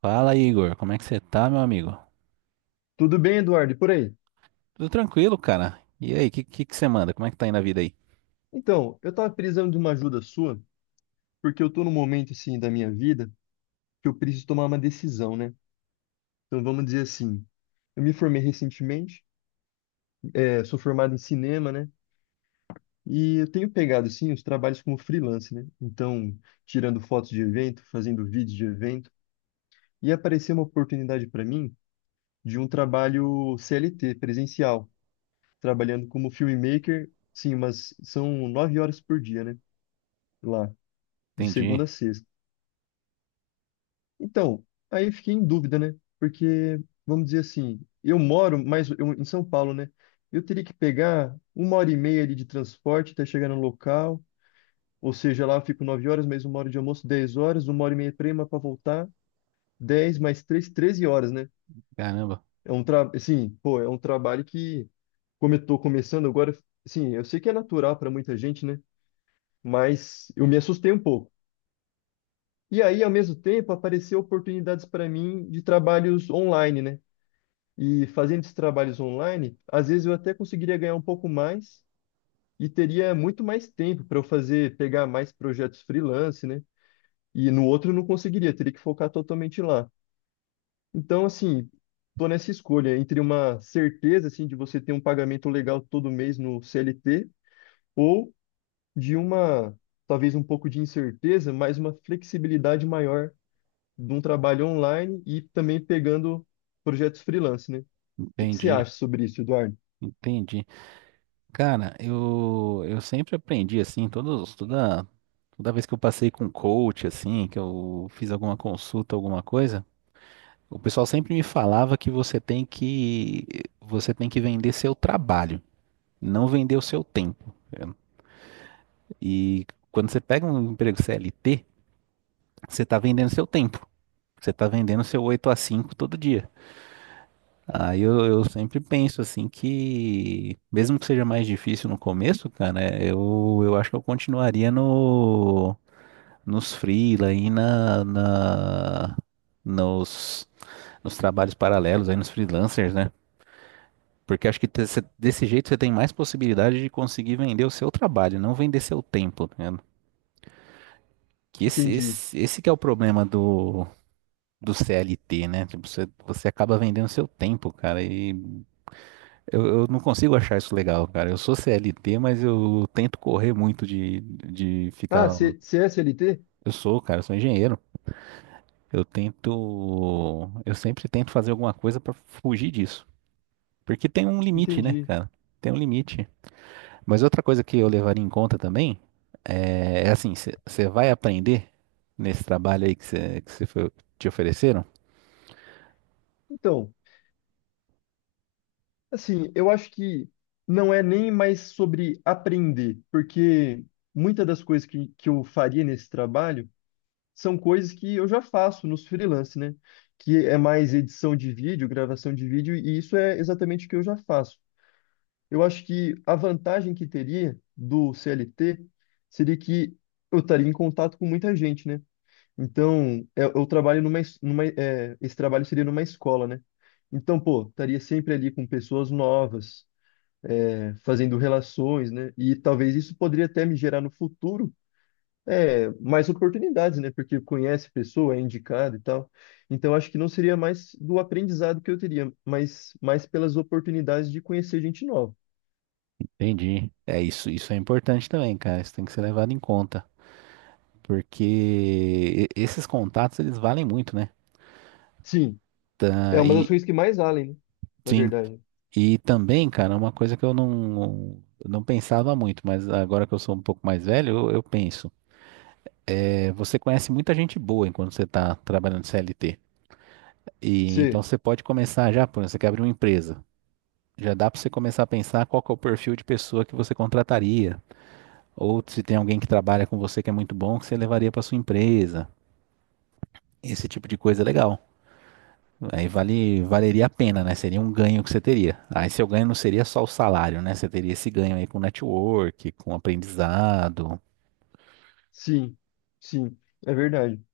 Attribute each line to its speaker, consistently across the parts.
Speaker 1: Fala, Igor. Como é que você tá, meu amigo?
Speaker 2: Tudo bem, Eduardo? E por aí?
Speaker 1: Tudo tranquilo, cara. E aí, o que, que você manda? Como é que tá indo a vida aí?
Speaker 2: Então, eu estava precisando de uma ajuda sua, porque eu estou num momento assim da minha vida que eu preciso tomar uma decisão, né? Então, vamos dizer assim, eu me formei recentemente, sou formado em cinema, né? E eu tenho pegado assim os trabalhos como freelance, né? Então, tirando fotos de evento, fazendo vídeos de evento, e apareceu uma oportunidade para mim de um trabalho CLT, presencial, trabalhando como filmmaker, sim, mas são 9 horas por dia, né? Lá, de
Speaker 1: Entendi.
Speaker 2: segunda a sexta. Então, aí eu fiquei em dúvida, né? Porque, vamos dizer assim, eu moro mais em São Paulo, né? Eu teria que pegar 1h30 ali de transporte até chegar no local. Ou seja, lá eu fico 9 horas, mais 1 hora de almoço, 10 horas, 1h30 prima para voltar, 10 mais três, 13 horas, né?
Speaker 1: Caramba,
Speaker 2: Assim, pô, é um trabalho que, como eu tô começando agora, assim, eu sei que é natural para muita gente, né? Mas eu me assustei um pouco. E aí, ao mesmo tempo, apareceram oportunidades para mim de trabalhos online, né? E fazendo esses trabalhos online, às vezes eu até conseguiria ganhar um pouco mais e teria muito mais tempo para eu fazer, pegar mais projetos freelance, né? E no outro eu não conseguiria, teria que focar totalmente lá. Então, assim, tô nessa escolha entre uma certeza, assim, de você ter um pagamento legal todo mês no CLT ou de uma, talvez um pouco de incerteza, mas uma flexibilidade maior de um trabalho online e também pegando projetos freelance, né? O que que você
Speaker 1: entendi,
Speaker 2: acha sobre isso, Eduardo?
Speaker 1: entendi. Cara, eu sempre aprendi assim, toda vez que eu passei com coach, assim, que eu fiz alguma consulta, alguma coisa. O pessoal sempre me falava que você tem que vender seu trabalho, não vender o seu tempo. E quando você pega um emprego CLT, você está vendendo seu tempo. Você está vendendo seu 8 a 5 todo dia. Aí eu sempre penso assim que, mesmo que seja mais difícil no começo, cara, eu acho que eu continuaria no, nos freela aí na, na, nos, nos trabalhos paralelos, aí nos freelancers, né? Porque acho que desse jeito você tem mais possibilidade de conseguir vender o seu trabalho, não vender seu tempo, tá ligado? Que
Speaker 2: Entendi.
Speaker 1: esse que é o problema do CLT, né? Tipo, você acaba vendendo seu tempo, cara. E eu não consigo achar isso legal, cara. Eu sou CLT, mas eu tento correr muito de
Speaker 2: Ah,
Speaker 1: ficar.
Speaker 2: C CSLT?
Speaker 1: Eu sou, cara, eu sou engenheiro. Eu tento. Eu sempre tento fazer alguma coisa pra fugir disso. Porque tem um limite, né,
Speaker 2: Entendi.
Speaker 1: cara? Tem um limite. Mas outra coisa que eu levaria em conta também é assim, você vai aprender nesse trabalho aí que você que cê foi- te ofereceram?
Speaker 2: Então, assim, eu acho que não é nem mais sobre aprender, porque muitas das coisas que eu faria nesse trabalho são coisas que eu já faço nos freelance, né? Que é mais edição de vídeo, gravação de vídeo, e isso é exatamente o que eu já faço. Eu acho que a vantagem que teria do CLT seria que eu estaria em contato com muita gente, né? Então, eu trabalho numa, esse trabalho seria numa escola, né? Então, pô, estaria sempre ali com pessoas novas, fazendo relações, né? E talvez isso poderia até me gerar no futuro, mais oportunidades, né? Porque conhece pessoa, é indicado e tal. Então, acho que não seria mais do aprendizado que eu teria, mas mais pelas oportunidades de conhecer gente nova.
Speaker 1: Entendi. É isso. Isso é importante também, cara. Isso tem que ser levado em conta, porque esses contatos eles valem muito, né?
Speaker 2: Sim, é
Speaker 1: Tá,
Speaker 2: uma das
Speaker 1: e
Speaker 2: coisas que mais valem, né? Na
Speaker 1: sim,
Speaker 2: verdade.
Speaker 1: e também, cara, uma coisa que eu não pensava muito, mas agora que eu sou um pouco mais velho, eu penso. É, você conhece muita gente boa enquanto você tá trabalhando CLT. E então
Speaker 2: Sim,
Speaker 1: você pode começar já. Por exemplo, você quer abrir uma empresa. Já dá para você começar a pensar qual que é o perfil de pessoa que você contrataria, ou se tem alguém que trabalha com você que é muito bom, que você levaria para sua empresa. Esse tipo de coisa é legal. Aí valeria a pena, né? Seria um ganho que você teria. Aí seu ganho não seria só o salário, né? Você teria esse ganho aí com network, com aprendizado.
Speaker 2: sim, sim, é verdade.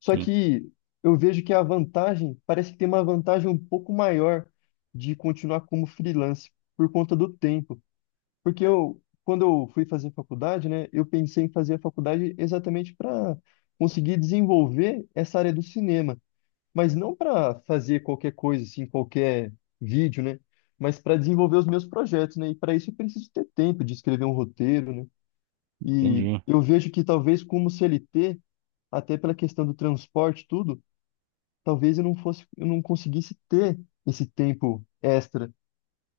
Speaker 2: Só
Speaker 1: Sim,
Speaker 2: que eu vejo que a vantagem, parece que tem uma vantagem um pouco maior de continuar como freelance por conta do tempo. Porque eu, quando eu fui fazer faculdade, né, eu pensei em fazer a faculdade exatamente para conseguir desenvolver essa área do cinema, mas não para fazer qualquer coisa assim, qualquer vídeo, né, mas para desenvolver os meus projetos, né? E para isso eu preciso ter tempo de escrever um roteiro, né? E
Speaker 1: entendi.
Speaker 2: eu vejo que talvez como CLT, até pela questão do transporte, e tudo, talvez eu não conseguisse ter esse tempo extra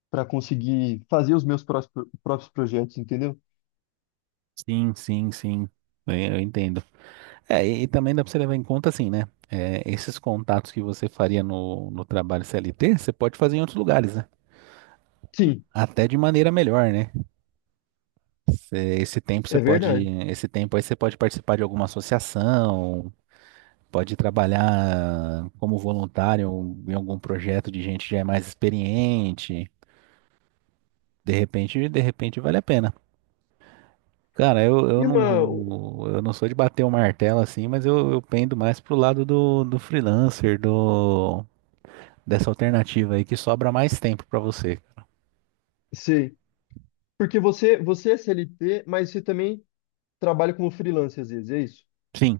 Speaker 2: para conseguir fazer os meus próprios projetos, entendeu?
Speaker 1: Sim, sim, sim. Eu entendo. É, e também dá para você levar em conta assim, né? É, esses contatos que você faria no trabalho CLT, você pode fazer em outros lugares, né?
Speaker 2: Sim,
Speaker 1: Até de maneira melhor, né? Esse tempo você
Speaker 2: é
Speaker 1: pode,
Speaker 2: verdade.
Speaker 1: esse tempo aí você pode participar de alguma associação, pode trabalhar como voluntário em algum projeto de gente que já é mais experiente. De repente vale a pena. Cara,
Speaker 2: E uma,
Speaker 1: eu não sou de bater o martelo assim, mas eu pendo mais pro lado do freelancer, do dessa alternativa aí que sobra mais tempo pra você.
Speaker 2: sei, Porque você é CLT, mas você também trabalha como freelancer às vezes, é isso?
Speaker 1: Sim,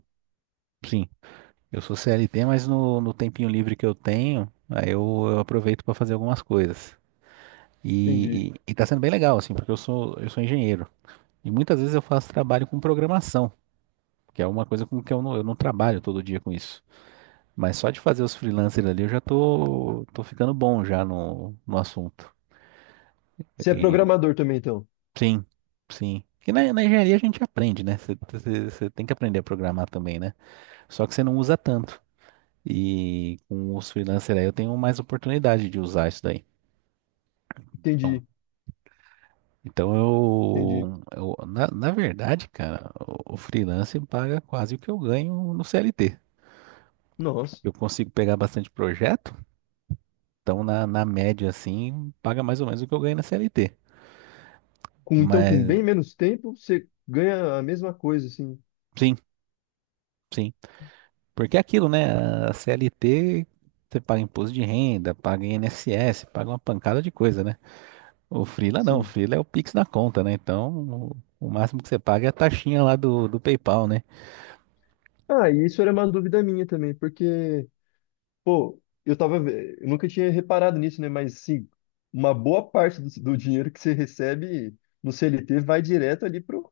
Speaker 1: sim. Eu sou CLT, mas no tempinho livre que eu tenho, aí eu aproveito pra fazer algumas coisas.
Speaker 2: Entendi.
Speaker 1: E tá sendo bem legal, assim, porque eu sou engenheiro. E muitas vezes eu faço trabalho com programação, que é uma coisa com que eu não trabalho todo dia com isso. Mas só de fazer os freelancers ali eu já tô ficando bom já no assunto.
Speaker 2: Você é
Speaker 1: E-
Speaker 2: programador também, então?
Speaker 1: sim, sim. Porque na engenharia a gente aprende, né? Você tem que aprender a programar também, né? Só que você não usa tanto. E com os freelancers aí eu tenho mais oportunidade de usar isso daí. Então,
Speaker 2: Entendi, entendi.
Speaker 1: Na verdade, cara, o freelance paga quase o que eu ganho no CLT.
Speaker 2: Nossa.
Speaker 1: Eu consigo pegar bastante projeto, então na média assim, paga mais ou menos o que eu ganho na CLT.
Speaker 2: Então, com
Speaker 1: Mas
Speaker 2: bem menos tempo, você ganha a mesma coisa, assim.
Speaker 1: sim, sim. Porque é aquilo, né? A CLT você paga imposto de renda, paga INSS, paga uma pancada de coisa, né? O Freela não, o
Speaker 2: Sim.
Speaker 1: Freela é o Pix na conta, né? Então, o máximo que você paga é a taxinha lá do PayPal, né?
Speaker 2: Ah, e isso era uma dúvida minha também, porque Pô, eu nunca tinha reparado nisso, né? Mas sim, uma boa parte do dinheiro que você recebe no CLT vai direto ali pro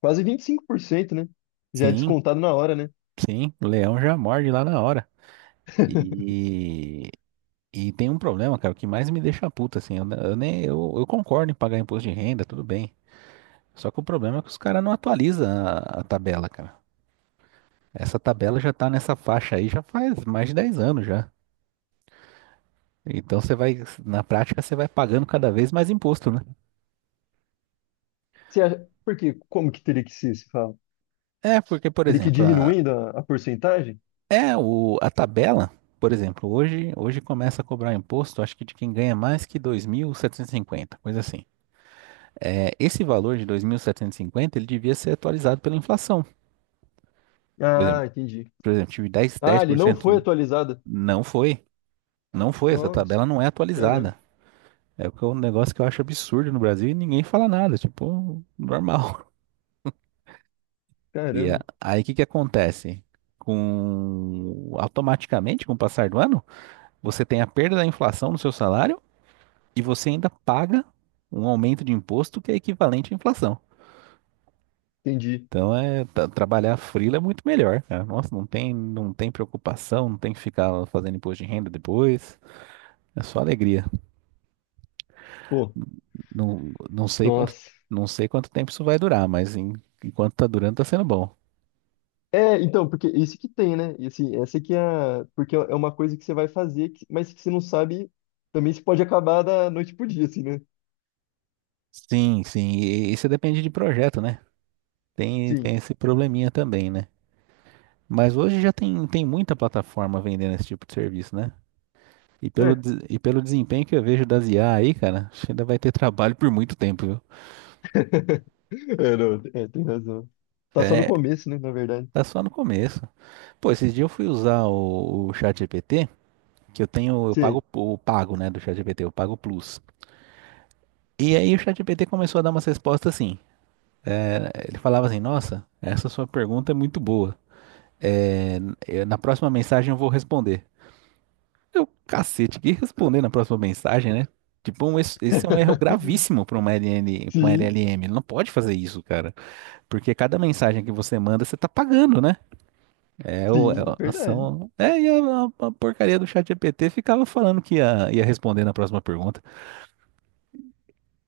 Speaker 2: quase 25%, né? Já é
Speaker 1: Sim,
Speaker 2: descontado na hora, né?
Speaker 1: sim, o leão já morde lá na hora. E, e tem um problema, cara, o que mais me deixa puto, assim, eu, ne- eu nem, eu concordo em pagar imposto de renda, tudo bem. Só que o problema é que os caras não atualizam a tabela, cara. Essa tabela já tá nessa faixa aí já faz mais de 10 anos já. Então você vai, na prática, você vai pagando cada vez mais imposto, né?
Speaker 2: Você acha, por quê? Como que teria que ser, se fala?
Speaker 1: É, porque, por
Speaker 2: Teria que ir
Speaker 1: exemplo,
Speaker 2: diminuindo a porcentagem?
Speaker 1: é, a tabela, por exemplo, hoje começa a cobrar imposto, acho que de quem ganha mais que 2.750, coisa assim. É, esse valor de 2.750 ele devia ser atualizado pela inflação. Por
Speaker 2: Ah,
Speaker 1: exemplo,
Speaker 2: entendi.
Speaker 1: por exemplo, tive
Speaker 2: Ah,
Speaker 1: dez
Speaker 2: ele
Speaker 1: por
Speaker 2: não
Speaker 1: cento,
Speaker 2: foi atualizado.
Speaker 1: não foi, não foi, essa
Speaker 2: Nossa,
Speaker 1: tabela não é
Speaker 2: caramba,
Speaker 1: atualizada. É o que é um negócio que eu acho absurdo no Brasil e ninguém fala nada, tipo, normal. E
Speaker 2: caramba,
Speaker 1: aí o que que acontece? Automaticamente, com o passar do ano, você tem a perda da inflação no seu salário, e você ainda paga um aumento de imposto que é equivalente à inflação.
Speaker 2: entendi.
Speaker 1: Então é trabalhar freela é muito melhor, cara. Nossa, não tem, não tem preocupação, não tem que ficar fazendo imposto de renda depois. É só alegria.
Speaker 2: Pô,
Speaker 1: Não, não sei quanto,
Speaker 2: nossa.
Speaker 1: não sei quanto tempo isso vai durar, mas enquanto tá durando, tá sendo bom.
Speaker 2: É, então, porque isso que tem, né? E assim, essa que é a... Porque é uma coisa que você vai fazer, mas que você não sabe, também se pode acabar da noite pro dia, assim, né?
Speaker 1: Sim, sim. E isso depende de projeto, né? Tem,
Speaker 2: Sim.
Speaker 1: tem esse probleminha também, né? Mas hoje já tem, tem muita plataforma vendendo esse tipo de serviço, né? E
Speaker 2: É.
Speaker 1: e pelo desempenho que eu vejo das IA aí, cara, acho que ainda vai ter trabalho por muito tempo, viu?
Speaker 2: É, não, é, tem razão. Tá só no
Speaker 1: É,
Speaker 2: começo, né, na verdade.
Speaker 1: tá só no começo. Pô, esses dias eu fui usar o ChatGPT, que eu tenho, eu
Speaker 2: Sim,
Speaker 1: pago o pago, né, do ChatGPT, eu pago o Plus. E aí o ChatGPT começou a dar umas respostas assim. Ele falava assim, nossa, essa sua pergunta é muito boa. É, na próxima mensagem eu vou responder. Eu, cacete, que responder na próxima mensagem, né? Tipo, esse é um erro gravíssimo para uma LN, pra uma
Speaker 2: sim,
Speaker 1: LLM. Ele não pode fazer isso, cara. Porque cada mensagem que você manda, você tá pagando, né? É, é
Speaker 2: sim,
Speaker 1: a
Speaker 2: verdade.
Speaker 1: ação. É, a porcaria do chat GPT ficava falando que ia responder na próxima pergunta.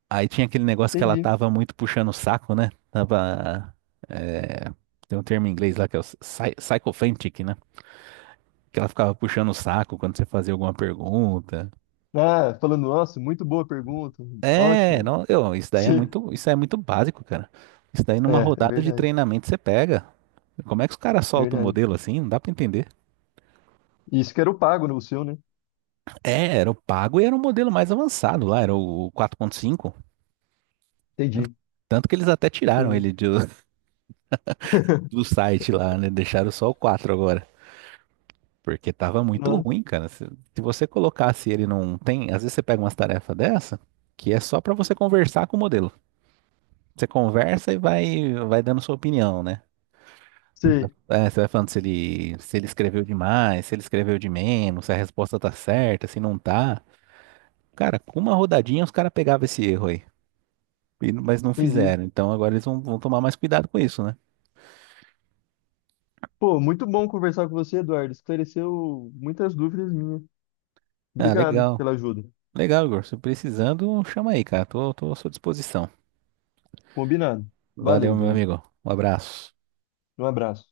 Speaker 1: Aí tinha aquele negócio que ela
Speaker 2: Entendi.
Speaker 1: tava muito puxando o saco, né? Tava. É, tem um termo em inglês lá que é o psychophantic, né? Que ela ficava puxando o saco quando você fazia alguma pergunta.
Speaker 2: Ah, falando, nossa, muito boa pergunta.
Speaker 1: É,
Speaker 2: Ótimo.
Speaker 1: não, eu, isso daí é
Speaker 2: Sim.
Speaker 1: muito, isso aí é muito básico, cara. Isso daí numa
Speaker 2: É
Speaker 1: rodada de
Speaker 2: verdade,
Speaker 1: treinamento você pega. Como é que os caras soltam o
Speaker 2: verdade.
Speaker 1: modelo assim? Não dá pra entender.
Speaker 2: Isso que era o pago, né, o seu, né?
Speaker 1: É, era o pago e era o modelo mais avançado lá, era o 4.5. Tanto,
Speaker 2: Entendi,
Speaker 1: tanto que eles até tiraram
Speaker 2: entendi.
Speaker 1: ele do site lá, né? Deixaram só o 4 agora. Porque tava muito
Speaker 2: Nossa,
Speaker 1: ruim, cara. Se você colocasse ele não tem, às vezes você pega umas tarefas dessa, que é só pra você conversar com o modelo. Você conversa e vai, vai dando sua opinião, né?
Speaker 2: sei,
Speaker 1: É, você vai falando se ele, se ele escreveu demais, se ele escreveu de menos, se a resposta tá certa, se não tá. Cara, com uma rodadinha os caras pegavam esse erro aí. Mas não
Speaker 2: entendi.
Speaker 1: fizeram. Então agora eles vão, vão tomar mais cuidado com isso, né?
Speaker 2: Pô, muito bom conversar com você, Eduardo. Esclareceu muitas dúvidas minhas.
Speaker 1: Ah,
Speaker 2: Obrigado
Speaker 1: legal.
Speaker 2: pela ajuda.
Speaker 1: Legal, Igor. Se precisando, chama aí, cara. Tô à sua disposição.
Speaker 2: Combinado. Valeu,
Speaker 1: Valeu, meu
Speaker 2: Eduardo.
Speaker 1: amigo. Um abraço.
Speaker 2: Um abraço.